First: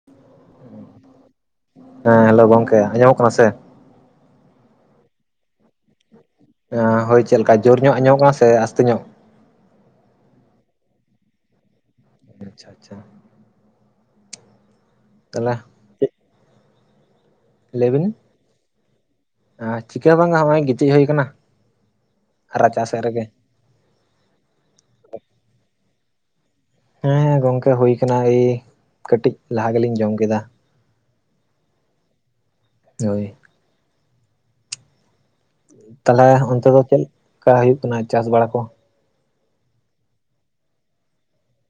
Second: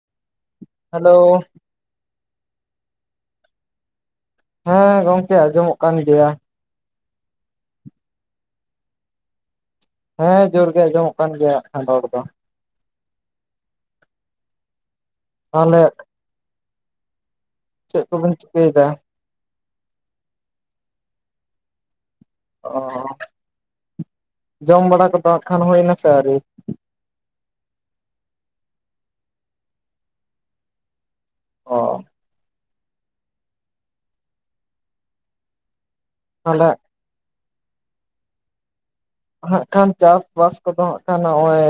[inaudible] Hello ᱦᱮᱸ hello ᱜᱚᱝᱠᱮ ᱟᱸᱡᱚᱢᱚᱜ ᱠᱟᱱᱟ ᱥᱮ ᱦᱮᱸ ᱜᱚᱝᱠᱮ ᱟᱸᱡᱚᱢᱚᱜ ᱠᱟᱱ ᱜᱮᱭᱟ ᱟᱸ ᱦᱚᱭ ᱪᱮᱫ ᱞᱮᱠᱟ ᱡᱳᱨ ᱧᱳᱜ ᱟᱸᱡᱳᱢᱚᱜ ᱠᱟᱱᱟ ᱥᱮ ᱟᱥᱛᱮ ᱧᱚᱜ ᱦᱮᱸ ᱡᱳᱨ ᱜᱮ ᱟᱸᱡᱚᱢᱚᱜ ᱠᱟᱱ ᱜᱮᱭᱟ ᱟᱠᱷᱟᱱ ᱨᱚᱲ ᱫᱚ ᱟᱪᱪᱷᱟ ᱟᱪᱪᱷᱟ ᱛᱟᱦᱚᱞᱮ ᱪᱮᱫ ᱠᱚ ᱵᱤᱱ ᱪᱤᱠᱟᱹᱭ ᱮᱫᱟ ᱟᱸ ᱪᱤᱠᱟ. ᱦᱚᱸ ᱵᱟᱝ-ᱟ ᱦᱚᱸᱜᱼᱚᱭ ᱜᱤᱛᱤᱡ ᱦᱩᱭ ᱟᱠᱟᱱᱟ ᱚᱻ... ᱡᱚᱢ ᱵᱟᱲᱟ ᱠᱚᱫᱚ ᱟᱠᱷᱟᱱ ᱦᱩᱭ ᱮᱱᱟ ᱥᱮ ᱟᱹᱣᱨᱤ ᱦᱮᱸ ᱜᱚᱝᱠᱮ ᱦᱩᱭ ᱟᱠᱟᱱᱟ ᱜᱤ ᱠᱟᱹᱴᱤᱡ ᱞᱟᱦᱟ ᱜᱮᱞᱤᱧ ᱡᱚᱢ ᱠᱮᱫᱟ ᱚ ᱦᱚᱭ ᱛᱟᱦᱚᱞᱮ ᱚᱱᱛᱮ ᱫᱚ ᱪᱮᱫ ᱞᱮᱠᱟ ᱦᱩᱭᱩᱜ ᱠᱟᱱᱟ ᱪᱟᱥ ᱵᱟᱲᱟ ᱠᱚ ᱦᱟᱸᱜ ᱠᱷᱟᱱ ᱪᱟᱥ-ᱵᱟᱥ ᱠᱚᱫᱚ ᱦᱟᱸᱜ ᱠᱷᱟᱱ ᱱᱚᱜᱼᱚᱭ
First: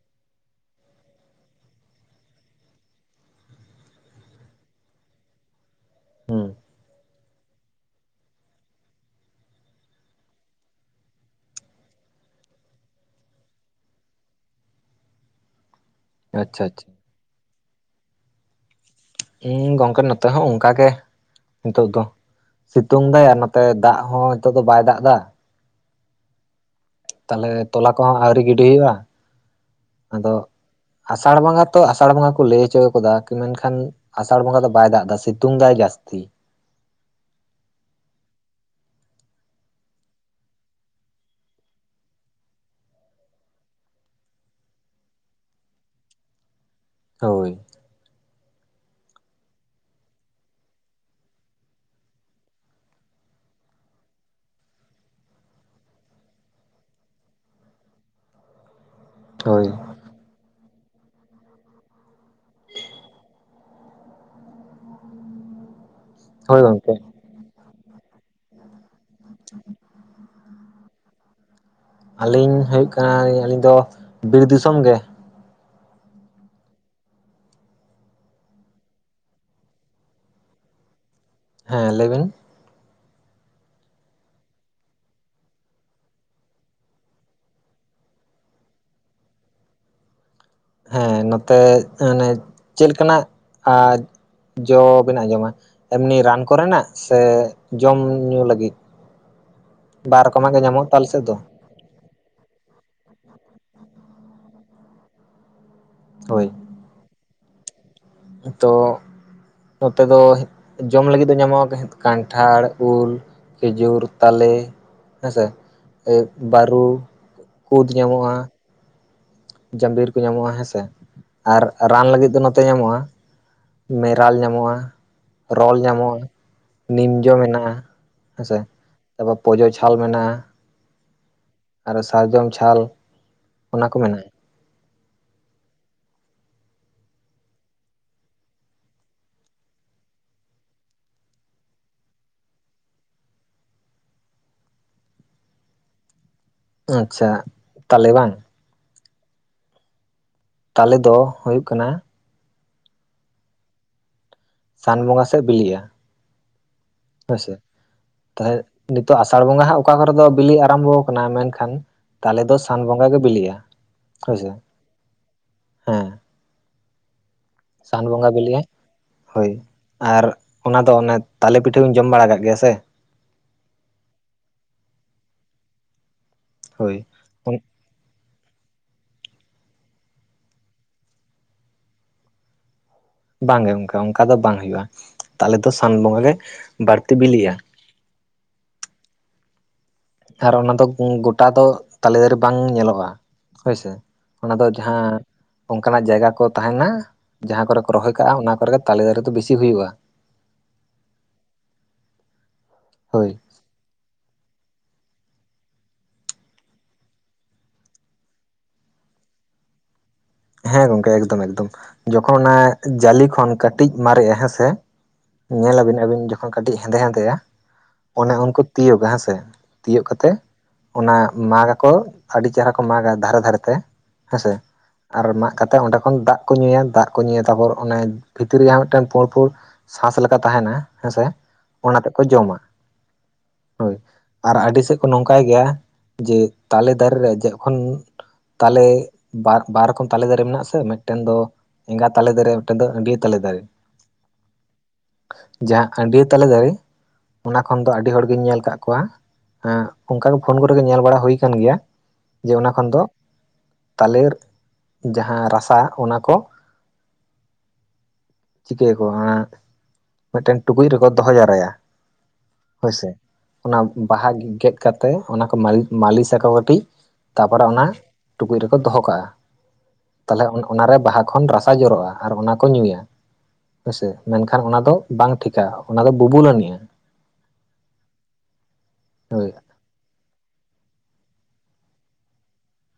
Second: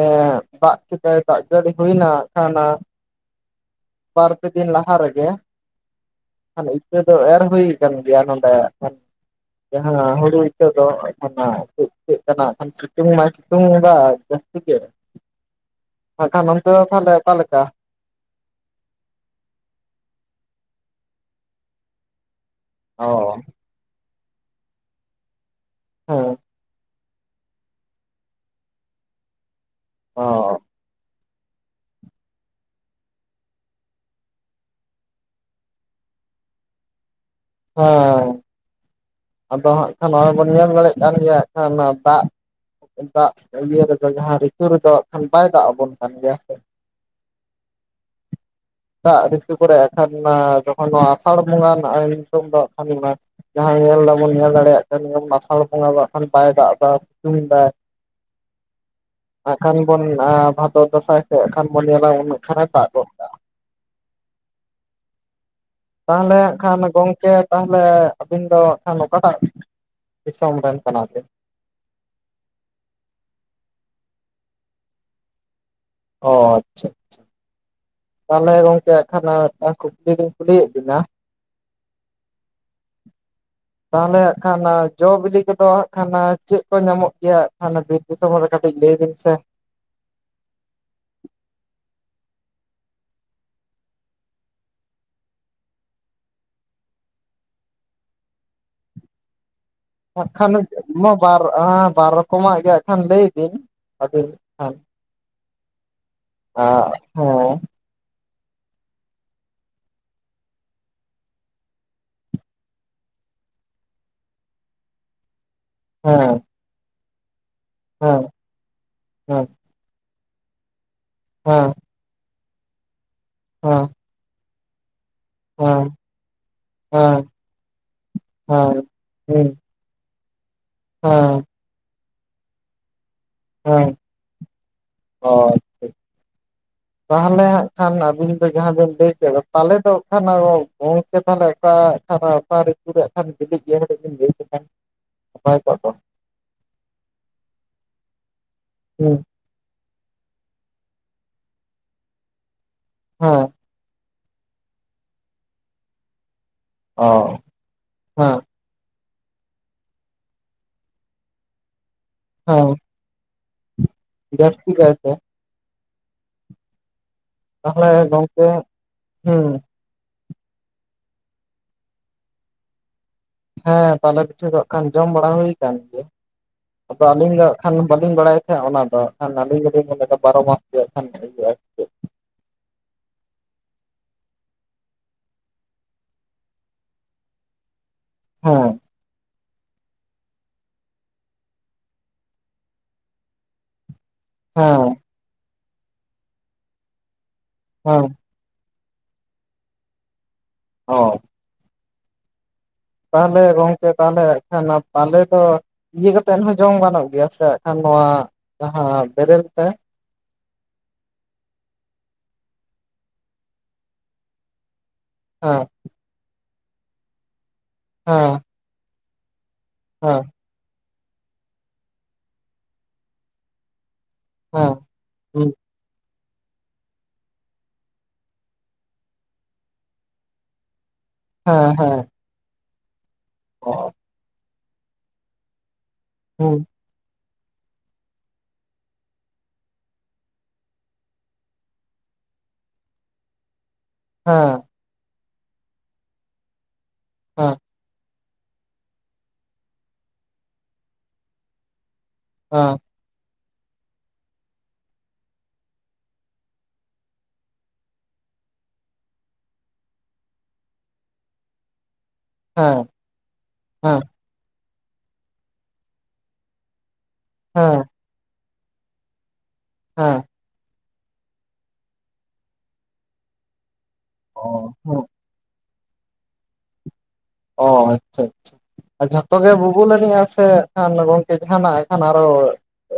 ᱫᱟᱜ ᱠᱮᱫᱟᱭ ᱫᱟᱜ ᱡᱟᱹᱲᱤ ᱦᱩᱭ ᱮᱱᱟ ᱟᱠᱷᱟᱱ..... ᱵᱟᱨ ᱯᱮ ᱫᱤᱱ ᱞᱟᱦᱟ ᱨᱮ ᱜᱮ ᱦᱩᱸ [unintelligible] ᱤᱛᱟᱹ ᱫᱚ ᱮᱨ ᱦᱩᱭ ᱟᱠᱟᱱ ᱜᱮᱭᱟ ᱱᱚᱸᱰᱮ ᱟᱠᱷᱟᱱ ᱡᱟᱦᱟᱸ ᱦᱩᱲᱩ ᱤᱛᱟᱹ ᱫᱚ ᱚᱱᱟ ᱪᱮᱫ ᱪᱤᱠᱟ. ᱜ ᱠᱟᱱᱟ ᱟᱠᱷᱟᱱ ᱥᱤᱛᱩᱝ ᱢᱟᱭ ᱥᱤᱛᱩᱝ ᱮᱫᱟ ᱡᱟᱥᱛᱤ ᱜᱮ [inaudible] ᱟᱠᱷᱟᱱ ᱟᱪᱪᱷᱟ ᱚᱱᱛᱮ ᱫᱚ ᱟᱪᱪᱷᱟ ᱛᱟᱦᱮᱞᱮ ᱚᱠᱟ ᱞᱮᱠᱟ ᱦᱩᱸ ᱜᱚᱝᱠᱮ ᱱᱚᱛᱮ ᱦᱚᱸ ᱚᱱᱠᱟ ᱜᱮ ᱱᱤᱛᱚᱜ ᱫᱚ ᱥᱤᱛᱩᱝ ᱚ ᱫᱟᱭ ᱱᱚᱛᱮ ᱫᱟᱜ ᱦᱚᱸ ᱱᱤᱛᱚᱜ ᱫᱚ ᱵᱟᱭ ᱫᱟᱜ ᱮᱫᱟ ᱦᱩᱸ ᱛᱟᱦᱚᱞᱮ ᱛᱚᱞᱟ ᱠᱚᱦᱚᱸ ᱟᱹᱣᱨᱤ ᱜᱤᱰᱤ ᱦᱩᱭᱩᱜᱼᱟ ᱟᱫᱚ ᱚ ᱟᱥᱟᱲ ᱵᱚᱸᱜᱟ ᱛᱚ ᱟᱥᱟᱲ ᱵᱚᱸᱜᱟ ᱠᱚ ᱞᱟᱹᱭ ᱦᱚᱪᱚ ᱟᱠᱟᱫᱟ ᱢᱮᱱᱠᱷᱟᱱ ᱟᱥᱟᱲ ᱵᱚᱸᱜᱟ ᱫᱚ ᱵᱟᱭ ᱫᱟᱜ ᱮᱫᱟ ᱥᱤᱛᱩᱝ ᱮᱫᱟᱭ ᱡᱟᱹᱥᱛᱤ ᱦᱚᱭ ᱟᱫᱚ ᱦᱟᱸᱜ ᱠᱷᱟᱱ ᱱᱚᱜᱼᱚᱭ ᱵᱚᱱ ᱧᱮᱞ ᱫᱟᱲᱮᱭᱟᱜ ᱠᱟᱱ ᱜᱮᱭᱟ ᱦᱟᱸᱜ ᱟᱠᱷᱟᱱ ᱫᱟᱜ ᱫᱟᱜ ᱤᱭᱟᱹ ᱨᱮ ᱫᱚ ᱡᱟᱦᱟ ᱨᱤᱛᱩ ᱨᱮᱫᱚ ᱦᱟᱸᱜ ᱠᱷᱟᱱ ᱵᱟᱭ ᱫᱟᱜ ᱟᱵᱚᱱ ᱠᱟᱱ ᱜᱮᱭᱟ ᱥᱮ ᱦᱚᱭ ᱫᱟᱜ ᱨᱤᱛᱩ ᱠᱚᱨᱮᱜ ᱟᱠᱷᱟᱱ ᱢᱟ ᱡᱚᱠᱷᱚᱱ ᱱᱚᱣᱟ ᱟᱥᱟᱲ ᱵᱚᱸᱜᱟ ᱨᱮᱱᱟᱜ ᱧᱩᱛᱩᱢ ᱫᱚ ᱟᱠᱷᱟᱱ ᱚᱱᱟ ᱡᱟᱦᱟᱸ ᱧᱮᱞ ᱮᱫᱟ ᱵᱚᱱ ᱧᱮᱞ ᱫᱟᱲᱮᱭᱟᱜ ᱠᱟᱱ ᱜᱮᱭᱟᱵᱚᱱ ᱟᱥᱟᱲ ᱵᱚᱸᱜᱟ ᱫᱟᱜ ᱠᱷᱟᱱ ᱵᱟᱭ ᱫᱟᱜ ᱮᱫᱟ ᱥᱤᱛᱩᱝ ᱮᱫᱟᱭ [inaudible] ᱦᱟᱸᱜ ᱠᱷᱟᱱ ᱵᱚᱱ ᱟᱸ ᱵᱷᱟᱫᱚᱨ ᱫᱟᱸᱥᱟᱭ ᱥᱮ ᱦᱟᱸᱜ ᱠᱷᱟᱱ ᱵᱚᱱ ᱧᱮᱞᱟ ᱩᱱᱟᱜ ᱦᱟᱸᱜ ᱠᱷᱟᱱᱮ ᱫᱟᱜ ᱜᱚᱫ ᱠᱟᱜᱼᱟ ᱛᱟᱦᱞᱮ ᱦᱟᱸᱜ ᱠᱷᱟᱱ ᱜᱚᱝᱠᱮ ᱛᱟᱦᱚᱞᱮ ᱟᱹᱵᱤᱱ ᱫᱚ ᱦᱟᱸᱜ ᱠᱷᱟᱱ ᱚᱠᱟᱴᱟᱜ ᱫᱤᱥᱚᱢ ᱨᱮᱱ ᱠᱟᱱᱟᱵᱤᱱ? ᱟᱹᱞᱤᱧ ᱦᱩᱭᱩᱜ ᱠᱟᱱᱟ ᱟᱹᱞᱤᱧ ᱫᱚ ᱵᱤᱨ ᱫᱤᱥᱚᱢ ᱜᱮ᱾ ᱚ ᱟᱪᱪᱷᱟ ᱟᱪᱪᱷᱟ᱾ ᱛᱟᱦᱚᱞᱮ ᱜᱚᱝᱠᱮ ᱟᱸᱜ ᱠᱷᱟᱱ ᱢᱤᱫᱴᱟᱝ ᱠᱩᱠᱞᱤ ᱞᱤᱧ ᱠᱩᱞᱤᱭᱮᱜ ᱵᱤᱱᱟ? ᱦᱮᱸ ᱞᱟᱹᱭᱵᱤᱱ ᱛᱟᱦᱚᱞᱮ ᱦᱟᱸᱜ ᱠᱷᱟᱱ ᱡᱚ ᱵᱤᱞᱤ ᱠᱚᱫᱚ ᱦᱟᱸᱜ ᱠᱷᱟᱱ ᱪᱮᱜ ᱠᱚ ᱧᱟᱢᱚᱜ ᱜᱮᱭᱟ ᱦᱟᱸᱜ ᱠᱷᱟᱱ ᱫᱤᱥᱚᱢ ᱨᱮ ᱠᱟᱴᱤᱡ ᱞᱟᱹᱭ ᱵᱤᱱ ᱥᱮ? ᱦᱮᱸ ᱱᱚᱛᱮ ᱢᱟᱱᱮ ᱪᱮᱫ ᱞᱮᱠᱟᱱᱟᱜᱼᱼ ᱡᱚ ᱵᱮᱱ ᱟᱸᱡᱚᱢᱟ ᱮᱢᱱᱤ ᱨᱟᱱ ᱠᱚᱨᱮᱱᱟᱜ ᱥᱮ ᱡᱚᱢ ᱧᱩ ᱞᱟᱹᱜᱤᱫ? [unintelligible] ᱦᱟᱸᱜ ᱠᱷᱟᱱ ᱜᱮ ᱧᱟᱢᱚᱜ ᱛᱚ ᱟᱞᱮ ᱱᱚᱣᱟ ᱥᱮᱫ ᱫᱚ ᱵᱟᱨ ᱟᱻ ᱵᱟᱨ ᱨᱚᱠᱚᱢᱟᱜ ᱜᱮ ᱦᱟᱸᱜ ᱠᱷᱟᱱ ᱞᱟᱹᱭ ᱵᱤᱱ ᱟᱹᱵᱤᱱ ᱦᱮᱸ ᱦᱳᱭ ᱟᱸᱜ ᱦᱮᱸ ᱛᱚ ᱱᱚᱛᱮ ᱫᱚ ᱡᱚᱢ ᱞᱟᱹᱜᱤᱫ ᱫᱚ ᱧᱟᱢᱚᱜ ᱠᱟᱱᱴᱷᱟᱲ ᱩᱞᱼᱼ ᱠᱷᱮᱡᱩᱨ ᱛᱟᱞᱮ ᱦᱮᱸᱥᱮ ᱵᱟᱨᱩ ᱠᱩᱫᱽ ᱧᱟᱢᱚᱜᱼᱟ᱾ ᱦᱳᱭ ᱡᱟᱸᱵᱤᱨ ᱠᱚ ᱧᱟᱢᱚᱜᱼᱟ ᱦᱮᱸᱥᱮ ᱟᱨ ᱨᱟᱱ ᱞᱟᱜᱤᱫ ᱫᱚ ᱱᱚᱛᱮ ᱧᱟᱢᱚᱜᱼᱟᱼᱼ ᱦᱚᱭ ᱢᱮᱨᱟᱞ ᱧᱟᱢᱚᱜᱼᱟ᱾ ᱨᱚᱞ ᱧᱟᱢᱚᱜᱼᱟ ᱱᱤᱢ ᱡᱚ ᱢᱮᱱᱟᱜᱼᱟ ᱦᱮᱸᱥᱮ ᱛᱟᱯᱚᱨ ᱯᱚᱡᱚᱼᱼ ᱪᱷᱟᱞ ᱢᱮᱱᱟᱜᱼᱟ᱾ ᱦᱮᱻᱻ ᱟᱨ ᱥᱟᱨᱡᱚᱢ ᱪᱷᱟᱞ᱾ ᱚᱱᱟ ᱦᱳᱭ ᱠᱚ ᱢᱮᱱᱟᱜᱼᱟ ᱦᱚᱭ ᱛᱟᱦᱚᱞᱮ ᱦᱟᱸᱜ ᱠᱷᱟᱱ ᱟᱹᱵᱤᱱ ᱫᱚ ᱡᱟᱦᱟᱸ ᱵᱤᱱ ᱞᱟᱹᱭ ᱠᱮᱫ ᱫᱚ ᱛᱟᱞᱮ ᱫᱚ ᱟᱸᱜ ᱠᱷᱟᱱ ᱟᱨᱚ ᱜᱚᱝᱠᱮ ᱛᱟᱦᱞᱮ ᱚᱠᱟ ᱠᱷᱟᱱᱼᱼ ᱚᱠᱟ ᱨᱤᱛᱩ ᱨᱮ ᱟᱸᱜ ᱠᱷᱟᱱ ᱠᱟᱹᱴᱤᱡ ᱡᱮ ᱠᱟᱴᱤᱡ ᱵᱮᱱ ᱞᱟᱹᱭ ᱠᱮᱠᱷᱟᱱ ᱱᱟᱯᱟᱭ ᱠᱚᱜ ᱫᱚ ᱟᱪᱪᱷᱟ ᱛᱟᱞᱮ ᱵᱟᱝ? ᱦᱩᱸ ᱛᱟᱞᱮ ᱫᱚ ᱦᱩᱭᱩᱜ ᱠᱟᱱᱟᱼᱼ ᱦᱮ ᱥᱟᱱ ᱵᱚᱸᱜᱟ ᱥᱮᱜ ᱵᱤᱞᱤᱜᱼᱟ᱾ ᱚ ᱦᱳᱭᱥᱮ ᱦᱮᱸ ᱛᱟᱦ ᱱᱤᱛᱚᱜ ᱟᱥᱟᱲ ᱵᱚᱸᱜᱟ ᱦᱚᱸ ᱚᱠᱟ ᱠᱚᱨᱮ ᱫᱚ ᱵᱤᱞᱤ ᱟᱨᱟᱢᱵᱚ ᱠᱟᱱᱟ ᱢᱮᱱᱠᱷᱟᱱᱼᱼ ᱛᱟᱞᱮ ᱫᱚ ᱦᱮᱸ ᱥᱟᱱ ᱵᱚᱸᱜᱟ ᱜᱮ ᱵᱤᱞᱤᱜᱼᱟ᱾ ᱦᱳᱭᱥᱮ ᱡᱟᱹᱥᱛᱤ ᱠᱟᱭᱛᱮ᱾ ᱦᱮᱸ ᱛᱟᱦᱚᱞᱮ ᱥᱟᱱ ᱵᱚᱸᱜᱟ ᱜᱚᱝᱠᱮ ᱵᱤᱞᱤᱜᱟ ᱦᱩᱸ ᱦᱳᱭ᱾ ᱟᱨ ᱚᱱᱟ ᱫᱚ ᱚᱱᱮ ᱛᱟᱞᱮ ᱯᱤᱴᱷᱟᱹ ᱵᱤᱱ ᱡᱚᱢ ᱵᱟᱲᱟ ᱠᱟᱜ ᱜᱮᱭᱟ ᱥᱮᱼᱼ ᱦᱮᱸ ᱛᱟᱞᱮ ᱯᱤᱴᱷᱟᱹ ᱫᱚ ᱟᱸᱜ ᱠᱷᱟᱱ ᱡᱚᱢ ᱵᱟᱲᱟ ᱦᱩᱭ ᱠᱟᱱ ᱜᱮᱭᱟ ᱦᱳᱭ ᱟᱫᱚ ᱟᱹᱞᱤᱧ ᱟᱜᱼᱼ ᱠᱷᱟᱱ ᱵᱟᱹᱞᱤᱧ ᱵᱟᱲᱟᱭ ᱛᱟᱦᱮᱜᱼᱟ ᱚᱱᱟ ᱫᱚ ᱟᱸᱜ ᱠᱷᱟᱱ ᱟᱹᱞᱤᱧ ᱫᱚᱞᱤᱧ ᱢᱮᱱᱮᱫᱟ ᱵᱟᱨᱚ ᱢᱟᱥ ᱜᱮ ᱟᱸᱜ ᱠᱷᱟᱱ ᱤᱭᱟᱹᱜᱼᱟ᱾ ᱵᱟᱝᱜᱮ ᱜᱚᱝᱠᱮ ᱚᱱᱠᱟ ᱫᱚ ᱵᱟᱝ ᱦᱩᱭᱩᱜᱼᱟ ᱛᱟᱞᱮ ᱫᱚ ᱥᱟᱱ ᱵᱚᱸᱜᱟ ᱜᱮ ᱵᱟᱲᱛᱤ ᱵᱤᱞᱤᱜ-ᱟ᱾ ᱦᱮᱸ ᱟᱨ ᱚᱱᱟ ᱫᱚ ᱜᱚᱴᱟ ᱫᱚ ᱛᱟᱞᱮ ᱫᱟᱨᱮ ᱵᱟᱝ ᱧᱮᱞᱚᱜᱼᱟ ᱦᱳᱭᱥᱮ ᱚᱱᱟ ᱫᱚ ᱦᱮᱸ ᱡᱟᱦᱟᱸ ᱚᱱᱠᱟᱱᱟᱜ ᱡᱟᱭᱜᱟ ᱠᱚ ᱛᱟᱦᱮᱱᱟ ᱡᱟᱦᱟᱸ ᱠᱚᱨᱮ ᱠᱚ ᱦᱮᱸ ᱨᱚᱦᱚᱭ ᱠᱟᱜᱼᱟ ᱚᱱᱟ ᱠᱚᱨᱮ ᱜᱮᱼᱼ ᱛᱟᱞᱮ ᱫᱟᱨᱮ ᱫᱚ ᱵᱤᱥᱤ ᱦᱩᱭᱩᱜᱼᱟ᱾ ᱚ [inaudible] ᱦᱳᱭ ᱛᱟᱦᱚᱞᱮ ᱜᱚᱝᱠᱮ ᱛᱟᱦᱚᱞᱮ ᱮᱠᱷᱟᱱ ᱛᱟᱞᱮ ᱫᱚᱼᱼ ᱤᱭᱟᱹ ᱠᱟᱛᱮᱫ ᱦᱚᱸ ᱡᱚᱢ ᱜᱟᱱᱚᱜ ᱜᱮᱭᱟ ᱥᱮ ᱠᱷᱟᱱ ᱱᱚᱣᱟ ᱡᱟᱦᱟᱸ ᱵᱮᱨᱮᱞ ᱛᱮ? ᱦᱮᱸ ᱜᱚᱝᱠᱮ ᱮᱠᱫᱚᱢ ᱮᱠᱫᱚᱢ ᱡᱚᱠᱷᱚᱱ ᱚᱱᱟ ᱡᱟᱞᱮ ᱠᱷᱚᱱ ᱠᱟᱹᱴᱤᱡ ᱢᱟᱨᱮᱜ-ᱟ ᱦᱮᱸᱥᱮ ᱦᱮᱸ ᱧᱮᱞᱟᱵᱤᱱ ᱟᱹᱵᱤᱱ ᱡᱚᱠᱷᱚᱱ ᱠᱟᱹᱴᱤᱡ ᱦᱮᱸᱫᱮ ᱦᱮᱸᱫᱮ ᱟ ᱚᱱᱮ ᱦᱮᱸ ᱩᱱᱠᱩ ᱛᱤᱭᱳᱜᱟ ᱦᱮᱸᱥᱮ, ᱛᱤᱭᱳᱜ ᱦᱮᱸ ᱠᱟᱛᱮ ᱚᱱᱟ ᱢᱟᱜᱽ ᱜᱟᱠᱚ ᱟᱹᱰᱤ ᱪᱮᱦᱨᱟ ᱠᱚ ᱢᱟᱜᱽ ᱟ ᱫᱷᱟᱨᱮ ᱫᱷᱟᱨᱮ ᱛᱮ ᱦᱮᱥ ᱦᱮᱸ ᱟᱨ ᱦᱩᱸ ᱢᱟᱜ ᱠᱟᱛᱮᱫ ᱚᱸᱰᱮ ᱠᱷᱚᱱ ᱫᱟᱜ ᱠᱚ ᱧᱩᱭᱟ ᱫᱟᱜ ᱠᱚ ᱧᱩᱭᱟ ᱛᱟᱯᱚᱨ ᱚᱱᱮ ᱵᱷᱤᱛᱤᱨ ᱨᱮ ᱡᱟᱦᱟ ᱢᱤᱫᱴᱟᱱ ᱯᱩᱲ ᱯᱩᱲ ᱥᱟᱥ ᱞᱮᱠᱟ ᱛᱟᱦᱮᱱᱟ ᱦᱮᱸᱥᱮ ᱦᱮᱸ ᱦᱮᱸ ᱚᱱᱟ ᱛᱮᱫ ᱠᱚ ᱡᱚᱢᱟ ᱚ ᱦᱳᱭ ᱟᱨ ᱟᱹᱰᱤ ᱥᱮᱫ ᱠᱚ ᱱᱚᱝᱠᱟᱭ ᱜᱮᱭᱟ ᱡᱮ ᱦᱩᱸ ᱛᱟᱞᱮ ᱫᱟᱨᱮ ᱨᱮ ᱡᱚᱠᱷᱚᱱ ᱛᱟᱞᱮ ᱵᱟᱛ ᱵᱟᱨ ᱨᱚᱠᱚᱢ ᱛᱟᱞᱮ ᱫᱟᱨᱮ ᱢᱮᱱᱟᱜ-ᱟ ᱥᱮ ᱢᱮᱫᱴᱮᱱ ᱫᱚ ᱮᱸᱜᱟ ᱛᱟᱞᱮ ᱫᱟᱨᱮ, ᱢᱮᱫᱴᱮᱱ ᱫᱚ ᱟᱺᱰᱭᱟᱹ ᱛᱟᱞᱮ ᱫᱟᱨᱮ᱾ ᱦᱮᱸ ᱡᱟᱦᱟᱸ ᱟᱺᱰᱭᱟᱹ ᱛᱟᱞᱮ ᱫᱟᱨᱮ ᱦᱮᱸ ᱚᱱᱟ ᱠᱷᱚᱱ ᱫᱚ ᱟᱹᱰᱤ ᱦᱚᱲᱜᱤᱧ ᱧᱮᱞ ᱠᱟᱫ ᱠᱚᱣᱟ ᱚᱱᱠᱟᱜᱮ ᱯᱷᱳᱱ ᱠᱚᱨᱮ ᱜᱮ ᱧᱮᱞ ᱵᱟᱲᱟ ᱦᱩᱭ ᱠᱟᱱ ᱜᱮᱭᱟ, ᱡᱮ ᱚᱱᱟ ᱦᱮᱸ ᱠᱷᱚᱱ ᱫᱚ ᱛᱟᱞᱮᱨ ᱡᱟᱦᱟᱸ ᱨᱟᱥᱟ ᱚᱱᱟᱠᱚ ᱪᱤᱠᱟᱹᱭᱟᱠᱚ ᱚᱱᱟ ᱢᱮᱫᱴᱮᱱ ᱴᱩᱠᱩᱡ ᱨᱮᱠᱚ ᱫᱚᱦᱚ ᱡᱟᱣᱨᱟᱭᱟ, ᱦᱮᱸ ᱦᱳᱭ ᱥᱮ ᱚᱱᱟ ᱦᱮᱸ ᱵᱟᱦᱟ ᱜᱮᱫ ᱠᱟᱛᱮ ᱚᱱᱟ ᱠᱚ ᱢᱟᱞᱤ ᱢᱟᱞᱤᱥᱟᱠᱚ ᱠᱟᱴᱤᱡ ᱛᱟᱯᱚᱨᱮ ᱦᱮᱸ ᱚᱱᱟ ᱴᱩᱠᱩᱡ ᱨᱮᱠᱚ ᱫᱚᱦᱚ ᱠᱟᱜ-ᱟ᱾ ᱦᱮᱸ ᱛᱟᱞᱦᱮ ᱟᱱ ᱚᱱᱟᱨᱮ ᱵᱟᱦᱟ ᱠᱷᱚᱱ ᱨᱟᱥᱟ ᱡᱚᱨᱚᱜ-ᱟ ᱟᱨ ᱚᱱᱟ ᱠᱚ ᱧᱩᱭᱟ ᱦᱮᱸᱥᱮ, ᱢᱮᱱᱠᱷᱟᱱ ᱚ ᱚᱱᱟ ᱫᱚ ᱦᱮᱸ ᱵᱟᱝ ᱴᱷᱤᱠᱟ ᱚᱱᱟ ᱫᱚ ᱵᱩᱵᱩᱞ‌‌ ᱟᱹᱱᱤᱡ-ᱟ᱾ ᱚ ᱟᱪᱪᱷᱟ ᱟᱪᱪᱷᱟ ᱡᱷᱚᱛᱚ ᱦᱳᱭ ᱜᱮ ᱵᱩ ᱵᱩᱞ ᱟᱱᱤᱡ ᱟ ᱥᱮ ᱮᱠᱷᱟᱱ ᱜᱚᱝᱠᱮ ᱡᱟᱦᱟᱱᱟᱜ ᱮᱱᱠᱷᱟᱱ ᱟᱨᱚ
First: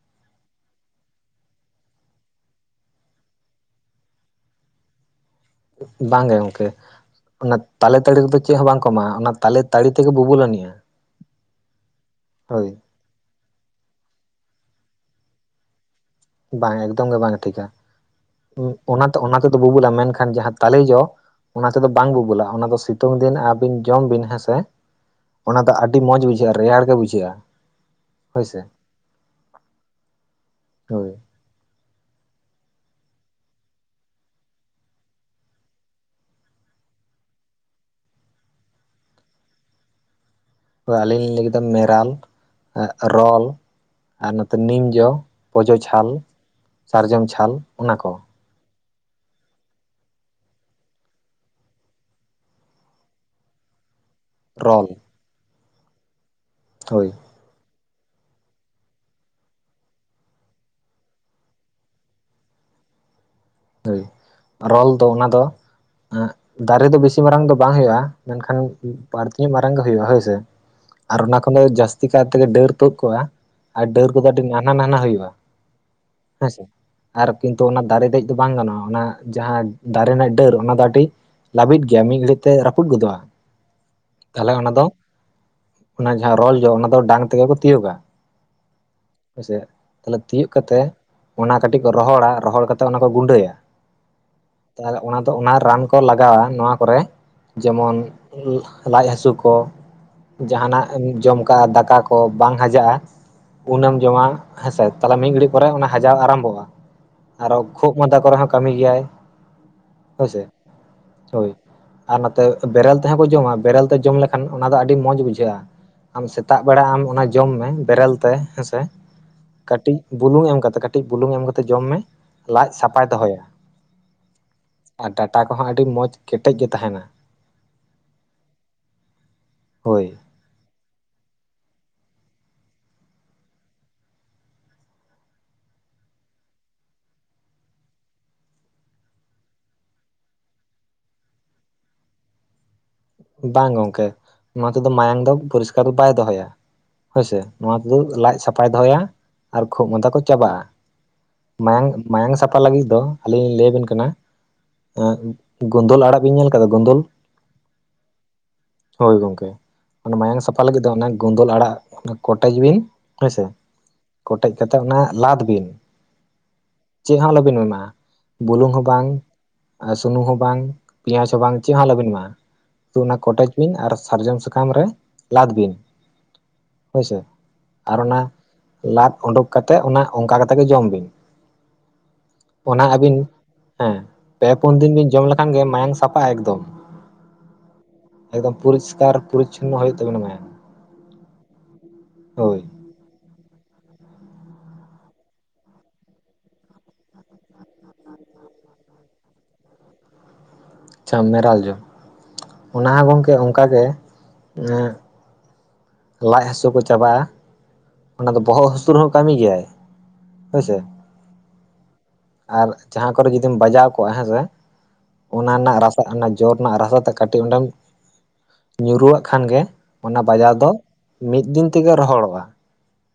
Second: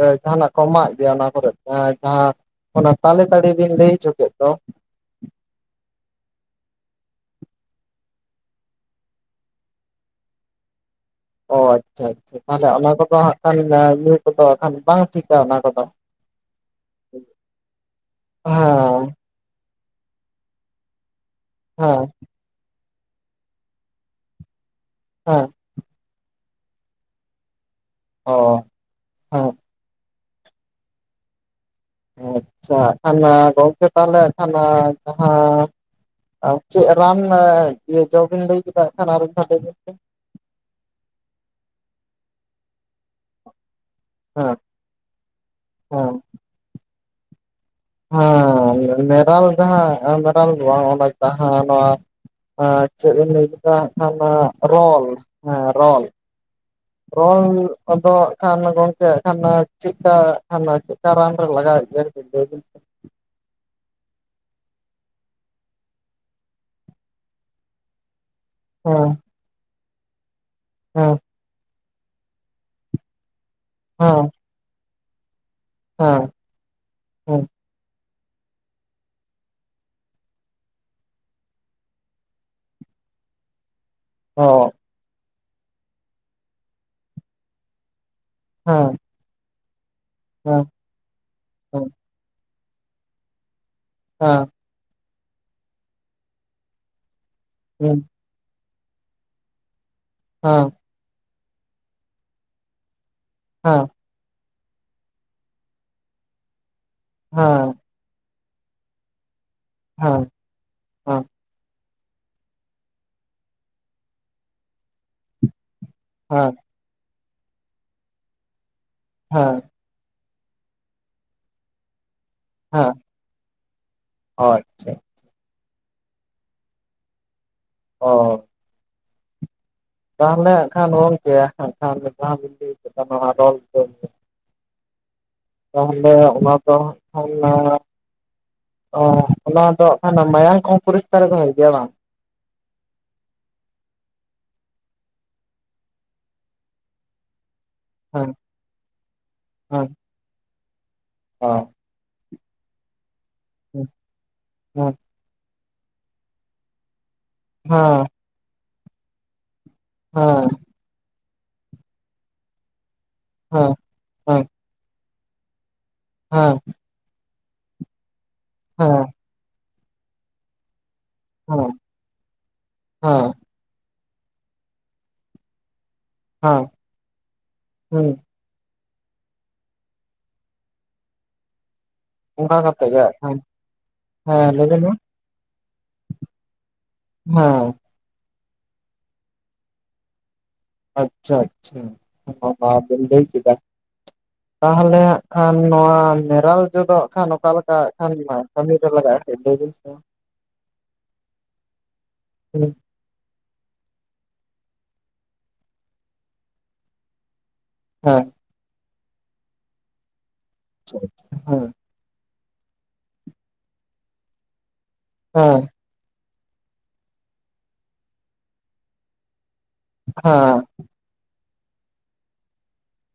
ᱮ ᱡᱟᱦᱟᱸᱱᱟᱜ ᱠᱚ ᱢᱟᱜ ᱜᱮᱭᱟ ᱚᱱᱟ ᱠᱚᱨᱮᱜ ᱡᱟᱦᱟᱸ ᱚᱱᱟ ᱛᱟᱞᱮ ᱛᱟᱹᱲᱤ ᱵᱤᱱ ᱞᱟᱹᱭ ᱚᱪᱚ ᱠᱮᱫ ᱫᱚ ᱵᱟᱝ ᱜᱮ ᱜᱚᱝᱠᱮ ᱚᱱᱟ ᱛᱟᱞᱮ ᱛᱟᱹᱲᱤ ᱨᱮᱫᱚ ᱪᱮᱫ ᱦᱚᱸ ᱵᱟᱝ ᱠᱚ ᱮᱢᱟᱜ-ᱟ ᱚᱱᱟ ᱛᱟᱞᱮ ᱛᱟᱹᱲᱤ ᱛᱮᱜᱮ ᱵᱩᱵᱩᱜᱩᱞ ᱟᱹᱱᱤᱡᱜ-ᱟ᱾ ᱚ ᱟᱪᱪᱷᱟ ᱟᱪᱪᱷᱟ ᱛᱟᱦᱞᱮ ᱚᱱᱟ ᱠᱚᱫᱚ ᱦᱟᱜ ᱠᱷᱟᱱ ᱟ ᱧᱩ ᱠᱚᱫᱚ ᱠᱷᱟᱱ ᱵᱟᱝ ᱴᱷᱤᱠᱟ ᱚᱱᱟ ᱠᱚᱫᱚ᱾ ᱵᱟᱝ ᱮᱠᱫᱚᱢ ᱜᱮ ᱵᱟᱝ ᱴᱷᱤᱠᱟ ᱦᱮᱸ ᱚᱱᱟᱛᱮ ᱚᱱᱟ ᱛᱮᱫᱚ ᱵᱩᱵᱩᱞᱟ ᱢᱮᱱᱠᱷᱟᱱ ᱡᱟᱦᱟᱸ ᱛᱟᱞᱮ ᱡᱚ ᱚᱱᱟ ᱛᱮᱫᱚ ᱦᱮᱸ ᱵᱟᱝ ᱵᱩᱵᱩᱞᱟ ᱚᱱᱟ ᱫᱚ ᱥᱤ ᱛᱩᱝ ᱫᱤᱱ ᱟᱵᱤᱱ ᱡᱚᱢ ᱵᱤᱱ ᱦᱮᱸᱥᱮ ᱦᱮᱸ ᱚᱱᱟ ᱫᱚ ᱟᱰᱤ ᱢᱚᱡᱽ ᱵᱩᱡᱷᱟᱹᱜ-ᱟ ᱨᱮᱭᱟᱲ ᱜᱮ ᱵᱩᱡᱷᱟᱹᱜ-ᱟ᱾ ᱚ ᱦᱮᱸ ᱦᱳᱭ ᱟᱪᱪᱷᱟ ᱠᱷᱟᱱ ᱟ ᱜᱚᱝᱠᱮ ᱛᱟᱦᱚᱞᱮ ᱠᱷᱟᱱ ᱟ ᱡᱟᱦᱟᱸ ᱟᱨ ᱪᱮᱜ ᱨᱟᱱ ᱤᱭᱟᱹ ᱡᱚ ᱵᱤᱱ ᱞᱟᱹᱭ ᱠᱮᱫᱟ ᱟᱜ ᱠᱷᱟᱱ ᱟᱨ ᱢᱤᱫ ᱫᱷᱟᱣ ᱞᱟᱹᱭ ᱵᱤᱱ ᱥᱮ ᱟᱹᱞᱤᱧ ᱞᱤᱧ ᱞᱮᱭ ᱠᱮᱫᱟ ᱢᱮᱨᱟᱞ ᱟᱜ ᱨᱚᱞ ᱟᱨ ᱱᱚᱛᱮ ᱦᱮᱸ ᱱᱤᱢ ᱡᱚ, ᱯᱚᱡᱚ ᱪᱷᱟᱞ, ᱦᱮᱸ ᱥᱟᱨᱡᱚᱢ ᱪᱷᱟᱞ, ᱚᱱᱟ ᱠᱚ ᱦᱩ ᱢᱮᱨᱟᱞ ᱡᱟᱦᱟᱸ ᱢᱮᱨᱟᱞ ᱫᱚ ᱵᱟᱝ ᱚᱱᱟ ᱡᱟᱦᱟᱸ ᱱᱚᱣᱟ ᱪᱮᱫ ᱵᱤᱱ ᱞᱟᱹᱭ ᱠᱮᱫᱟ? ᱱᱟᱜ ᱠᱷᱟᱱ ᱟ ᱨᱚᱞ ᱦᱮ ᱨᱚᱞ ᱦᱳᱭ ᱞ ᱠᱚᱫᱚ ᱟᱜ ᱠᱷᱟᱱ ᱜᱚᱝᱠᱮ ᱠᱷᱟᱱ ᱪᱮᱜᱠᱟ ᱠᱷᱟᱱ ᱪᱮᱜᱠᱟ ᱨᱟᱱ ᱨᱮ ᱞᱟᱜᱟᱜ ᱜᱮᱭᱟ? ᱞᱟᱹᱭ ᱵᱤᱱ ᱥᱮ ᱦᱳᱭ ᱨᱚᱞ ᱫᱚ ᱚᱱᱟ ᱫᱚ ᱫᱟᱨᱮ ᱫᱚ ᱵᱤᱥᱤ ᱢᱟᱨᱟᱝ ᱫᱚ ᱵᱟᱝ ᱦᱩᱭᱩᱜ-ᱟ ᱢᱮᱱᱠᱷᱟᱱ ᱦᱮᱸ ᱯᱟᱨ ᱛᱤ ᱢᱟᱨᱟᱝ ᱜᱮ ᱦᱩᱭᱩᱜ-ᱟ ᱦᱳᱭ ᱥᱮ, ᱦᱮᱸ ᱚᱱᱟ ᱠᱷᱚᱱ ᱫᱚ ᱡᱟᱹᱥᱛᱤ ᱠᱟᱭ ᱛᱮ ᱰᱟᱹᱨ ᱛᱩᱫ ᱠᱚᱜ-ᱟ ᱟᱨ ᱰᱟᱹᱨ ᱠᱚᱫᱚ ᱦᱮᱸ ᱟᱹᱰᱤ ᱱᱟᱱᱦᱟ ᱱᱟᱱᱦᱟ ᱦᱩᱭᱩᱜ-ᱟ᱾ ᱦᱮᱸ ᱦᱮᱸᱥᱮ ᱟᱨ ᱦᱮᱸ ᱠᱤᱱᱛᱩ ᱚᱱᱟ ᱫᱟᱨᱮ ᱫᱮᱡ ᱵᱟᱝ ᱜᱟᱱᱚᱜ-ᱟ ᱚᱱᱟ ᱡᱟᱦᱟᱸ ᱫᱟᱨᱮ ᱱᱟᱜ ᱰᱟᱹᱨ ᱚᱱᱟ ᱫᱚ ᱟᱰᱤ ᱞᱟᱵᱤᱫ ᱜᱮᱭᱟ ᱢᱤᱫ ᱜᱷᱟᱹᱲᱤᱡ ᱛᱮ ᱨᱟᱹᱯᱩᱫ ᱜᱚᱫᱚᱜ-ᱟ᱾ ᱛᱟᱦᱞᱮ ᱚᱱᱟ ᱚ ᱫᱚ ᱚᱱᱟ ᱡᱟᱦᱟᱸ ᱨᱚᱞ ᱡᱚ ᱚᱱᱟ ᱫᱚ ᱰᱟᱝ ᱛᱮᱜᱮ ᱠᱚ ᱛᱤᱭᱳᱜᱟ᱾ ᱦᱩᱸ ᱦᱮᱥᱮ ᱛᱟᱦᱚᱞᱮ ᱛᱤᱭᱳᱜ ᱠᱟᱛᱮᱜ ᱚᱱᱟ ᱠᱟᱹᱴᱤᱡ ᱦᱮᱸ ᱦᱮᱸ ᱠᱚ ᱨᱚᱦᱚᱲᱟ ᱨᱚᱦᱚᱲ ᱠᱟᱛᱮ ᱚᱱᱟ ᱠᱚ ᱜᱩᱸᱰᱟᱹᱭᱟ᱾ ᱦᱮᱸ ᱛᱟᱦᱚᱞᱮ ᱚᱱᱟ ᱫᱚ ᱚᱱᱟ ᱨᱟᱱ ᱠᱚ ᱞᱟᱜᱟᱣᱟ ᱱᱚᱣᱟ ᱠᱚᱨᱮ ᱦᱮᱸ ᱦᱮᱸ ᱡᱮᱢᱚᱱ ᱦᱮᱸ ᱞᱟᱡ ᱦᱟᱹᱥᱩ ᱠᱚ ᱦᱮᱸ ᱡᱟᱦᱟᱱᱟᱜ ᱡᱚᱢ ᱠᱟᱜᱼᱟ ᱫᱟᱠᱟ ᱠᱚ ᱵᱟᱝ ᱦᱟᱡᱟᱜᱼᱟ ᱦᱮᱸ ᱩᱱᱹ ᱮᱢ ᱡᱚᱢᱟ ᱦᱮᱸᱥᱮ ᱛᱟᱦᱚᱞᱮ ᱢᱤᱫ ᱜᱷᱟᱹᱲᱤᱡ ᱯᱚᱨᱮ ᱚᱱᱟ ᱦᱟᱡᱟᱣ ᱟᱨᱟᱢᱵᱷᱚᱜᱼᱟ ᱟᱨᱚ ᱦᱮᱸ ᱠᱷᱩᱜ ᱢᱟᱱᱫᱟ ᱠᱚᱨᱮ ᱦᱚᱸ ᱠᱟᱹᱢᱤ ᱜᱮᱭᱟᱭ᱾ ᱦᱮᱸ ᱦᱳᱭ ᱥᱮ ᱦᱳᱭ᱾ ᱟᱨ ᱱᱚᱛᱮ ᱵᱮᱨᱮᱞ ᱛᱮᱦᱚᱸ ᱠᱚ ᱡᱚᱢᱟ ᱵᱮᱨᱮᱞ ᱛᱮ ᱡᱚᱢ ᱞᱮᱠᱷᱟᱱ ᱚᱱᱟ ᱫᱚ ᱟᱹᱰᱤ ᱢᱚᱸᱡᱽ ᱵᱩᱡᱷᱟᱹᱜᱼᱟ᱾ ᱟᱢ ᱥᱮᱛᱟᱜ ᱵᱮᱲᱟ ᱟᱢ ᱚᱱᱟ ᱡᱚᱢ ᱢᱮ ᱵᱮᱨᱮᱞ ᱛᱮ ᱦᱮᱸᱥᱮ ᱦᱮᱸ ᱠᱟᱹᱴᱤᱡ ᱵᱩᱞᱩᱝ ᱮᱢ ᱠᱟᱛᱮ ᱠᱟᱹᱴᱤᱡ ᱵᱩᱞᱩᱝ ᱮᱢ ᱠᱟᱛᱮ ᱡᱚᱢ ᱢᱮ ᱞᱟᱡ ᱥᱟᱯᱟᱭ ᱫᱚᱦᱚᱭᱟ ᱟᱪᱪᱷᱟ ᱟᱨ ᱰᱟᱴᱟ ᱠᱚᱦᱚᱸ ᱟᱹᱰᱤ ᱢᱚᱸᱡᱽ ᱠᱮᱴᱮᱡ ᱜᱮ ᱛᱟᱦᱮᱱᱟ᱾ ᱚ ᱦᱳᱭ᱾ ᱛᱟᱦᱚᱞᱮ ᱦᱟᱸᱜ ᱠᱷᱟᱱ ᱚᱞ ᱜᱮᱭᱟ ᱦᱟᱸᱜ ᱠᱷᱟᱱ ᱡᱟᱦᱟᱸ ᱵᱤᱱ ᱞᱟᱹᱭ ᱠᱮᱫ ᱠᱟᱱᱟ ᱨᱚᱞ ᱛᱟᱦᱚᱞᱮ ᱚᱱᱟ ᱫᱚ ᱚᱞᱱᱟ᱾ ᱚ ᱚᱱᱟ ᱫᱚ ᱠᱷᱟᱱ ᱢᱟᱭᱟᱝ ᱠᱚᱦᱚᱸ ᱯᱚᱨᱤᱥᱠᱟᱨ ᱫᱚᱦᱚᱭ ᱜᱮᱭᱟ ᱵᱟᱝ ᱵᱟᱝ ᱜᱚᱝᱠᱮ ᱱᱚᱣᱟ ᱛᱮᱫᱚ ᱢᱟᱭᱟᱝ ᱫᱚ ᱯᱚᱨᱤᱥᱠᱟᱨ ᱫᱚ ᱵᱟᱭ ᱫᱚᱦᱚᱭᱟ ᱦᱳᱭᱥᱮ ᱱᱚᱣᱟ ᱛᱮᱫᱚ ᱦᱮᱸ ᱞᱟᱡ ᱥᱟᱯᱷᱟᱭ ᱫᱚᱦᱚᱭᱟ ᱟᱨ ᱠᱷᱩᱜ ᱢᱟᱸᱫᱟ ᱠᱚ ᱪᱟᱵᱟᱜᱼᱟ᱾ ᱚ ᱢᱟᱭᱟᱝ ᱥᱟᱯᱷᱟ ᱞᱟᱹᱜᱤᱫ ᱫᱚ ᱟᱹᱞᱤᱧ ᱞᱤᱧ ᱞᱟᱹᱭᱟᱵᱤᱱ ᱠᱟᱱᱟ ᱦᱮᱸ ᱮᱸ ᱜᱳᱱᱫᱚᱞ ᱟᱲᱟᱜ ᱵᱤᱱ ᱧᱮᱞ ᱟᱠᱟᱫᱟ ᱜᱳᱱᱫᱚᱞ ᱦᱮᱸ ᱦᱳᱭ ᱜᱚᱝᱠᱮ ᱚᱱᱟ ᱢᱟᱭᱟᱝ ᱦᱮᱸ ᱥᱟᱯᱷᱟ ᱞᱟᱹᱜᱤᱫ ᱫᱚ ᱚᱱᱟ ᱜᱳᱱᱫᱚᱞ ᱟᱲᱟᱜ ᱠᱚᱴᱮᱡ ᱵᱤᱱ ᱦᱮᱸᱥᱮ ᱦᱮᱸ ᱦᱮᱸ ᱠᱚᱴᱮᱡ ᱠᱟᱛᱮ ᱚᱱᱟ ᱞᱟᱫ ᱵᱤᱱ ᱦᱮᱸ ᱪᱮᱫ ᱦᱚᱸ ᱟᱞᱚᱵᱮᱱ ᱮᱢᱟ ᱵᱩᱞᱩᱝ ᱦᱚᱸ ᱵᱟᱝ ᱟᱨ ᱥᱩᱱᱩᱢ ᱦᱚᱸ ᱵᱟᱝ ᱯᱮᱸᱭᱟᱡᱽ ᱦᱚᱸ ᱵᱟᱝ ᱦᱮᱸ ᱪᱮᱫ ᱦᱚᱸ ᱟᱞᱚᱵᱤᱱ ᱮᱢᱟ᱾ ᱠᱤᱱᱛᱩ ᱚᱱᱟ ᱦᱮᱸ ᱠᱚᱴᱮᱡ ᱵᱤᱱ ᱟᱨ ᱥᱟᱨᱡᱚᱢ ᱥᱟᱠᱟᱢ ᱨᱮ ᱞᱟᱫ ᱵᱤᱱ ᱦᱮᱸ ᱦᱳᱭ ᱥᱮ ᱟᱨ ᱦᱩᱸ ᱚᱱᱟ ᱞᱟᱫ ᱩᱰᱩᱠ ᱠᱟᱛᱮᱫ ᱚᱱᱟ ᱚᱱᱠᱟ ᱠᱟᱛᱮ ᱜᱮ ᱡᱚᱢ ᱵᱤᱱ ᱚᱱᱠᱟ ᱚᱱᱟ ᱠᱟᱛᱮ ᱜᱮ ᱟᱹᱵᱤᱱ ᱦᱮᱸ ᱦᱮᱸ ᱯᱮ ᱦᱮᱸ ᱞᱟᱹᱭ ᱯᱩᱱ ᱵᱮᱱ ᱫᱤᱱ ᱵᱤᱱ ᱡᱚᱢ ᱞᱮᱠᱷᱟᱱ ᱜᱮ ᱢᱟᱭᱟᱝ ᱥᱟᱯᱷᱟᱜᱼᱟ ᱮᱠᱫᱚᱢ ᱦᱩᱸ ᱮᱠᱫᱚᱢ ᱯᱚᱨᱤᱥᱠᱟᱨ ᱯᱚᱨᱤᱪᱷᱚᱱᱚ ᱦᱩᱭᱩᱜ ᱛᱟᱵᱮᱱᱟ ᱢᱟᱭᱟᱢ ᱟᱪᱪᱷᱟ ᱟᱪᱪᱷᱟ ᱟᱯᱟ ᱵᱟᱦᱟ ᱵᱮᱱ ᱞᱟᱹᱭ᱾ [inaudible] ᱛᱟᱦᱚᱞᱮ ᱦᱟᱸᱜ ᱠᱷᱟᱱ ᱱᱚᱣᱟ ᱢᱮᱨᱟᱞ ᱡᱚᱫᱚ ᱦᱟᱸᱜ ᱠᱷᱟᱱ ᱚᱠᱟᱞᱮᱠᱟᱜ ᱠᱷᱟᱱ ᱠᱟᱹᱢᱤ ᱨᱮ ᱞᱟᱜᱟᱼᱟ ᱞᱟᱹᱭ ᱵᱮᱱ [unintelligible] ᱟᱪᱪᱷᱟ ᱢᱮᱨᱟᱞ ᱡᱚ ᱦᱮᱸ ᱚᱱᱟ ᱦᱚᱸ ᱜᱚᱢᱠᱮ ᱚᱱᱠᱟᱜ ᱜᱮ ᱮᱸ ᱞᱟᱡ ᱦᱟᱹᱥᱩ ᱠᱚ ᱪᱟᱵᱟᱜᱼᱟ ᱦᱮᱸ ᱚᱱᱟ ᱫᱚ ᱵᱚᱦᱚᱜ ᱦᱟᱹᱥᱩ ᱞᱩᱛᱩᱨ ᱨᱮᱦᱚᱸ ᱠᱟᱹᱢᱤ ᱜᱮᱭᱟᱭ ᱦᱳᱭ ᱥᱮ ᱦᱮᱸ ᱟᱨ ᱡᱟᱦᱟᱸ ᱠᱚᱨᱮ ᱡᱩᱫᱤᱢ ᱵᱟᱡᱟᱣ ᱠᱚᱜᱼᱟ ᱦᱮᱸᱥᱮ ᱚᱱᱟ ᱦᱮᱸ ᱨᱮᱱᱟᱜ ᱨᱟᱥ ᱚᱱᱟ ᱡᱚ ᱨᱮᱱᱟᱜ ᱨᱟᱥᱟ ᱛᱮ ᱠᱟᱹᱴᱤᱡ ᱚᱸᱰᱮᱢ ᱧᱩᱨᱩᱣᱟᱜ ᱠᱷᱟᱱ ᱜᱮ ᱚᱱᱟ ᱵᱟᱡᱟᱣ ᱦᱮᱸ ᱫᱚ ᱢᱤᱫ ᱫᱤᱱ ᱛᱮᱜᱮ ᱨᱚᱦᱚᱲᱚᱜᱼᱟ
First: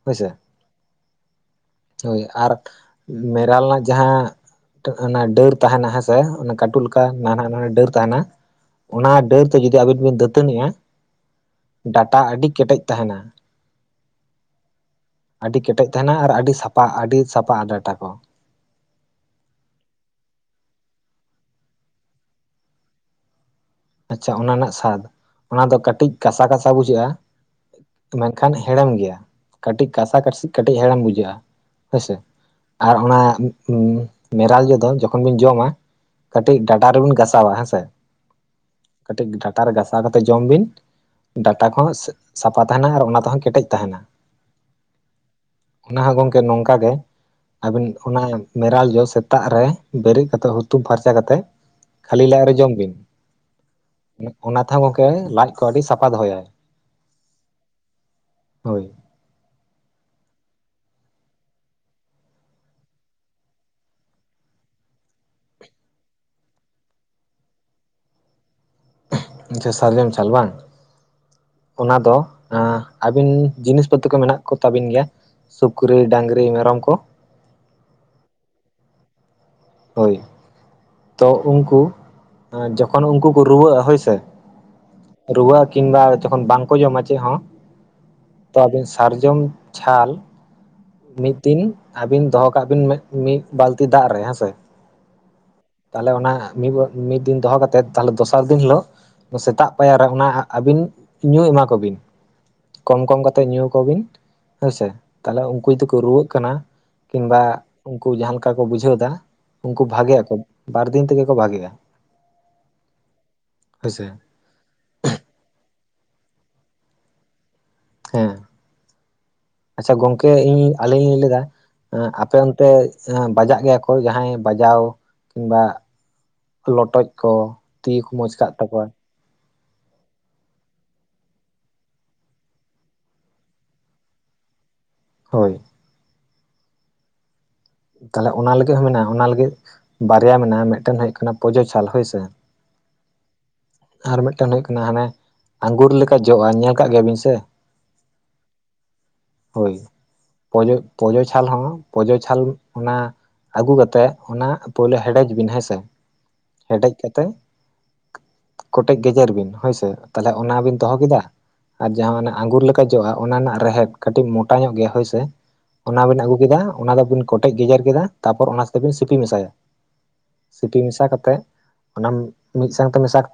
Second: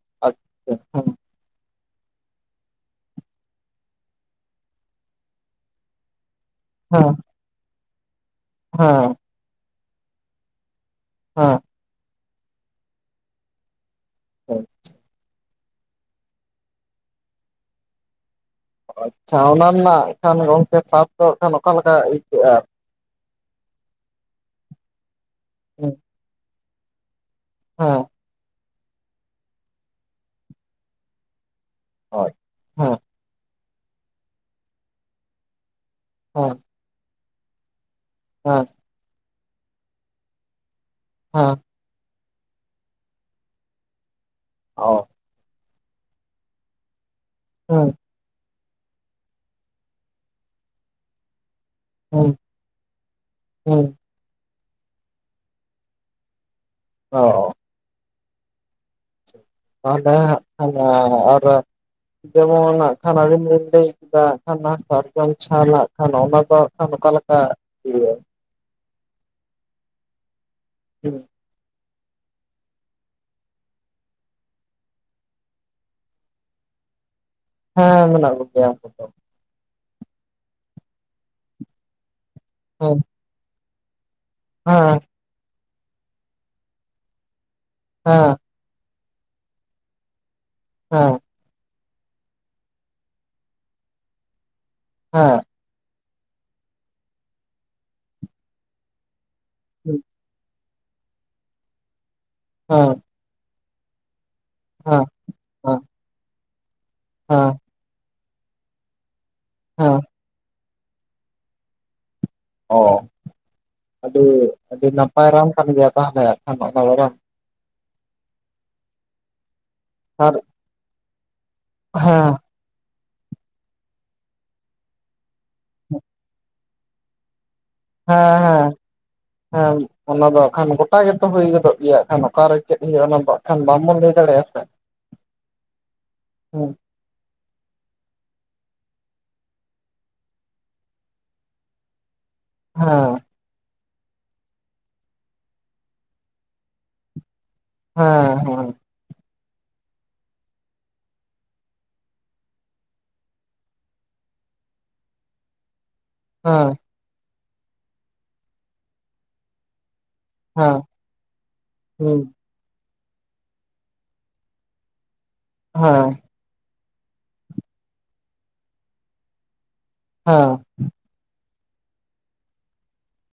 ᱦᱳᱭ ᱥᱮ ᱟᱪᱪᱷᱟ ᱦᱮᱸ ᱦᱳᱭ ᱟᱨ ᱢᱮᱨᱟᱞ ᱨᱮᱱᱟᱜ ᱡᱟᱦᱟᱸ ᱚᱱᱟ ᱰᱟᱹᱨ ᱛᱟᱦᱮᱱᱟ ᱦᱮᱸᱥᱮ ᱚᱱᱟ ᱠᱟᱹᱴᱤᱡ ᱠᱟᱴᱩᱜ ᱞᱮᱠᱟ ᱦᱮᱸ ᱱᱟᱦᱟᱸ ᱱᱟᱦᱟᱸ ᱰᱟᱹᱨ ᱛᱟᱦᱮᱱᱟ ᱚᱱᱟ ᱦᱮᱸ ᱰᱟᱹᱨ ᱛᱮ ᱡᱩᱫᱤ ᱟᱹᱵᱤᱱ ᱵᱤᱱ ᱫᱟᱹᱛᱟᱹᱱᱤᱜᱼᱟ ᱦᱮᱸ ᱰᱟᱴᱟ ᱟᱹᱰᱤ ᱠᱮᱴᱮᱡ ᱛᱟᱦᱮᱱᱟ᱾ ᱟᱪᱪᱷᱟ ᱟᱹᱰᱤ ᱠᱮᱴᱮᱡ ᱛᱟᱦᱮᱱᱟ ᱟᱨ ᱟᱹᱰᱤ ᱥᱟᱯᱷᱟ ᱟᱹᱰᱤ ᱥᱟᱯᱟᱜᱼᱟ ᱰᱟᱴᱟ ᱠᱚ ᱟᱪᱪᱷᱟ ᱚᱱᱟ ᱨᱮᱱᱟᱜ ᱠᱷᱟᱱ ᱜᱚᱢᱠᱮ ᱥᱟᱫ ᱫᱚ ᱠᱷᱟᱱ ᱚᱠᱟ ᱞᱮᱠᱟ ᱟᱹᱭᱠᱟᱹᱜᱼᱟ᱾ ᱟᱪᱪᱷᱟ ᱚᱱᱟ ᱨᱮᱱᱟᱜ ᱥᱟᱫ ᱚᱱᱟ ᱫᱚ ᱠᱟᱹᱴᱤᱡ ᱠᱟᱥᱟᱼᱠᱟᱥᱟ ᱦᱮᱸ ᱵᱩᱡᱷᱟᱹᱜᱼᱟ ᱢᱮᱱᱠᱷᱟᱱ ᱦᱮᱲᱮᱢ ᱜᱮᱭᱟ ᱠᱟᱹᱴᱤᱡ ᱠᱟᱥᱟᱼᱠᱟᱥᱤ ᱠᱟᱹᱴᱤᱡ ᱦᱮᱲᱮᱢ ᱵᱩᱡᱷᱟᱹᱜᱼᱟ ᱦᱳᱭ ᱥᱮ ᱟᱨ ᱚᱱᱟ ᱢᱮᱨᱟᱞ ᱡᱚ ᱫᱚ ᱡᱚᱠᱷᱚᱱ ᱵᱤᱱ ᱡᱚᱢᱟ ᱦᱮᱸ ᱠᱟᱹᱴᱤᱡ ᱰᱟ ᱴᱟ ᱨᱮᱵᱮᱱ‌ ᱜᱷᱟᱥᱟᱣᱟ ᱦᱮᱸ ᱥᱮ ᱦᱮᱸ᱾ ᱠᱟᱹᱴᱤᱡ ᱰᱟᱴᱟ ᱨᱮ ᱜᱷᱟᱥᱟᱣ ᱠᱟᱛᱮᱫ ᱡᱚᱢ ᱵᱤᱱ ᱦᱮᱸ ᱰᱟᱴᱟ ᱠᱚᱸᱦᱚ ᱥᱟᱯᱷᱟ ᱛᱟᱦᱮᱱᱟ ᱟᱨ ᱚᱱᱟ ᱛᱮᱦᱚᱸ ᱠᱮᱴᱮᱡ ᱛᱟᱦᱮᱱᱟ᱾ ᱚ ᱚᱱᱟ ᱦᱚᱸ ᱜᱚᱢᱠᱮ ᱱᱚᱝᱠᱟ ᱜᱮ ᱟᱹᱵᱤᱱ ᱦᱮᱸ ᱚᱱᱟ ᱢᱮᱨᱟᱞ ᱡᱚ ᱥᱮᱛᱟᱜ ᱨᱮ ᱵᱮᱨᱮᱫ ᱠᱟᱛᱮᱫ ᱦᱩᱛᱩ ᱯᱷᱟᱨᱪᱟ ᱠᱟᱛᱮᱫ ᱠᱷᱟᱹᱞᱤ ᱞᱟᱡ ᱨᱮ ᱡᱚᱢ ᱵᱤᱱ ᱦᱩᱸ᱾ ᱚᱱᱟ ᱛᱮᱦᱚ ᱜᱚᱢᱠᱮ ᱞᱟᱡ ᱠᱚ ᱟᱹᱰᱤ ᱥᱟᱯᱷᱟ ᱫᱚᱦᱚᱭᱟᱭ ᱚ᱾ ᱦᱳᱭ᱾ ᱱᱚᱸᱰᱮᱜ ᱠᱷᱟᱱ ᱟᱨ ᱡᱮᱢᱚᱱᱟᱜ ᱠᱷᱟᱱ ᱟᱹᱵᱤᱱ ᱵᱤᱱ ᱞᱟᱹᱭ ᱠᱮᱫᱟ ᱠᱷᱟᱱ ᱦᱟᱸᱜ ᱥᱟᱨᱡᱚᱢ ᱪᱷᱟᱞᱟᱜ ᱠᱷᱟᱱ ᱚᱱᱟ ᱫᱚ ᱠᱷᱟᱱ ᱚᱠᱟ ᱞᱮᱠᱟ ᱦᱩᱭᱩᱜᱼᱟ᱾ ᱟᱪᱪᱷᱟ ᱥᱟᱨᱡᱚᱢ ᱪᱷᱟᱞ ᱵᱟᱝ ᱦᱮᱸ᱾ ᱚᱱᱟ ᱫᱚ ᱟᱸ ᱟᱹᱵᱤᱱ ᱡᱤᱱᱤᱥ ᱯᱚᱛᱤ ᱠᱚ ᱢᱮᱱᱟᱜ ᱠᱚ ᱛᱟᱹᱵᱤᱱ ᱜᱮᱭᱟ᱾ ᱥᱩ‌‌ᱠᱨᱤ ᱰᱟᱹᱝᱨᱤ ᱢᱮᱨᱚᱢ ᱠᱚ ᱦᱮᱸ ᱢᱮᱱᱟᱜ ᱠᱚ ᱜᱮᱭᱟ ᱩᱱᱠᱩ ᱫᱚ ᱦᱳᱭ ᱛᱚ ᱩᱱᱠᱩ ᱦᱮᱸ ᱡᱚᱠᱷᱚᱱ ᱩᱱᱠᱩ ᱠᱚ ᱨᱩᱣᱟᱹᱜᱼᱟ ᱦᱳᱭ ᱥᱮ ᱦᱮᱸ᱾ ᱨᱩᱣᱟᱹᱜᱼᱟ ᱠᱤᱝᱵᱟ ᱡᱚᱠᱷᱚᱱ ᱵᱟᱝᱠᱚ ᱡᱚᱢᱟ ᱪᱮᱫ ᱦᱚᱸ ᱦᱮᱸ᱾ ᱛᱚ ᱟᱹᱵᱤᱱ ᱥᱟᱨᱡᱚᱢ ᱪᱷᱟᱞ ᱦᱮᱸ ᱦᱮᱸ ᱢᱤᱫ ᱫᱤᱱ ᱟᱹᱵᱤᱱ ᱫᱚᱦᱚ ᱠᱟᱜ ᱵᱤᱱ ᱢᱤᱫ ᱵᱟᱹᱞᱛᱤ ᱫᱟᱜ ᱨᱮ ᱦᱮᱸᱥᱮ ᱦᱮᱸ᱾ ᱛᱟᱦᱚᱞᱮ ᱚᱱᱟ ᱢᱤᱫ ᱢᱤᱫ ᱫᱤᱱ ᱫᱚᱦᱚ ᱠᱟᱛᱮᱜ ᱛᱟᱦᱚᱞᱮ ᱫᱚᱥᱟᱨ ᱫᱤᱱ ᱦᱤᱞᱚᱜ ᱥᱮᱛᱟᱜ ᱯᱟᱭᱟᱨ ᱨᱮ ᱚᱱᱟ ᱟᱹᱵᱤᱱ ᱧᱩ ᱮᱢᱟ ᱠᱚᱵᱤᱱ ᱦᱮᱸ ᱠᱚᱢ ᱦᱮᱸ ᱠᱚᱢ ᱠᱟᱛᱮᱜ ᱧᱩ ᱟᱠᱚ ᱵᱤᱱ ᱦᱮᱸᱥᱮ ᱛᱟᱦᱚᱞᱮ ᱩᱱᱠᱩ ᱡᱚᱫᱤ ᱠᱚ ᱨᱩᱣᱟᱹᱜ ᱠᱟᱱᱟ ᱠᱤᱢᱵᱟ ᱦᱮᱸ ᱩᱱᱠᱩ ᱡᱟᱦᱟᱸ ᱞᱮᱠᱟ ᱠᱚ ᱵᱩᱡᱷᱟᱹᱣ ᱮᱫᱟ ᱩᱱᱠᱩ ᱦᱮᱸ ᱵᱷᱟᱜᱮ ᱟᱠᱚ ᱵᱟᱨ ᱫᱤᱱ ᱛᱮᱜᱮ ᱠᱚ ᱵᱷᱟᱜᱮᱜᱼᱟ᱾ ᱚᱸ ᱦᱳᱭᱥᱮ ᱟᱹᱰᱤᱼᱟᱹᱰᱤ ᱱᱟᱯᱟᱭ ᱨᱟᱱ ᱠᱟᱱ ᱜᱮᱭᱟ ᱛᱟᱦᱚᱞᱮ ᱚᱱᱟ ᱨᱟᱱ ᱦᱮᱸ ᱟᱪᱪᱷᱟ ᱜᱚᱢᱠᱮ ᱟᱨ ᱤᱧ ᱟᱹᱞᱤᱧ ᱞᱤᱧ ᱞᱟᱹᱭ ᱫᱟ ᱟᱸ ᱟᱯᱮ ᱦᱮᱸ ᱚᱱᱛᱮ ᱛᱮ ᱟᱸ ᱵᱟᱡᱟᱜ ᱜᱮᱭᱟ ᱠᱚ ᱡᱟᱦᱟᱸᱭ ᱵᱟᱡᱟᱣ ᱠᱤᱢᱵᱟ ᱞᱚᱴᱚᱡ ᱠᱚ ᱛᱤ ᱠᱚ ᱢᱚᱪ ᱠᱟᱜ ᱦᱮᱸᱻᱦᱮᱸᱻ ᱛᱟᱠᱚᱣᱟ ᱦᱮᱸ ᱚᱱᱟ ᱫᱚ ᱠᱷᱟᱱ ᱜᱚᱴᱟ ᱜᱮᱛᱚ ᱦᱩᱭ ᱜᱚᱫᱚᱜ ᱜᱮᱭᱟ ᱠᱷᱟᱱ ᱚᱠᱟᱨᱮ ᱪᱮᱫ ᱦᱩᱭᱩᱜᱼᱟ ᱚᱱᱟ ᱫᱚ ᱠᱷᱟᱱ ᱵᱟᱝ ᱵᱚᱱ ᱞᱟᱹᱭ ᱫᱟᱲᱮᱭᱟᱜᱼᱟ ᱥᱮ ᱦᱳᱭ᱾ ᱦᱮᱸ᱾ ᱛᱟᱦᱚᱞᱮ ᱚᱱᱟ ᱞᱟᱹᱜᱤᱫ ᱦᱚᱸ ᱢᱮᱱᱟᱜᱼᱟ ᱚᱱᱟ ᱞᱟᱹᱜᱤᱫ ᱵᱟᱨᱭᱟ ᱢᱮᱱᱟᱜᱼᱟ ᱢᱤᱫᱴᱮᱱ ᱦᱩᱭᱩᱜ ᱠᱟᱱᱟ ᱯᱚᱡᱚ ᱪᱷᱟᱞ ᱦᱳᱭ ᱥᱮ ᱦᱮᱸᱻ ᱟᱨ ᱢᱤᱫᱴᱟᱝ ᱦᱩᱭᱩᱜ ᱠᱟᱱᱟ ᱦᱟᱱᱮ ᱟᱸᱜᱩᱨ ᱞᱮᱠᱟ ᱡᱚᱜᱼᱟ ᱧᱮᱞ ᱠᱟᱜ ᱜᱮᱭᱟ ᱵᱤᱱ ᱥᱮ ᱦᱮᱸᱻᱦᱮᱸ᱾ ᱦᱳᱭ ᱯᱚᱡᱚ ᱯᱚᱡᱚ ᱪᱷᱟᱞ ᱦᱚᱸ ᱯᱚᱡᱚ ᱪᱷᱟᱞ ᱚᱱᱟ ᱟᱹᱜᱩ ᱠᱟᱛᱮᱜ ᱚᱱᱟ ᱯᱩᱭᱞᱳ ᱦᱮᱰᱮᱡ ᱵᱤᱱ ᱦᱮᱸᱥᱮ, ᱦᱮᱸ ᱦᱮᱰᱮᱡ ᱠᱟᱛᱮ ᱠᱚᱴᱮᱡ ᱜᱮᱡᱮᱨ ᱵᱤᱱ ᱦᱳᱭᱥᱮᱼᱼ ᱛᱟᱦᱚᱞᱮ ᱚᱱᱟᱵᱤᱱ ᱫᱚᱦᱚ ᱠᱮᱫᱟ ᱟᱨ ᱡᱟᱦᱟᱸ ᱦᱮᱸ ᱟᱜᱩᱨ ᱞᱮᱠᱟᱼᱼ ᱮᱡᱚᱜᱼᱟ ᱚᱱᱟ ᱨᱮᱱᱟᱜ ᱨᱮᱦᱮᱫ ᱠᱟᱹᱴᱤᱡ ᱢᱚᱴᱟ ᱧᱚᱜ ᱜᱮᱭᱟ ᱦᱳᱭᱥᱮ ᱚᱱᱟ ᱦᱮᱸ ᱵᱤᱱ ᱟᱹᱜᱩ ᱠᱮᱫᱟ ᱚᱱᱟ ᱫᱚᱵᱤᱱᱼᱼ ᱠᱚᱴᱮᱡ ᱜᱮᱡᱮᱨ ᱠᱮᱫᱟ ᱛᱟᱯᱚᱨ ᱚᱱᱟ ᱛᱮᱛᱮᱵᱤᱱ ᱥᱤᱯᱤ ᱢᱮᱥᱟᱭᱟ᱾ ᱦᱮᱸ ᱥᱤᱯᱤ ᱢᱮᱥᱟ ᱠᱟᱛᱮ ᱚᱱᱟᱢ ᱢᱤᱫ ᱥᱟᱶᱛᱮ ᱢᱮᱥᱟ ᱠᱟᱛᱮᱼᱼ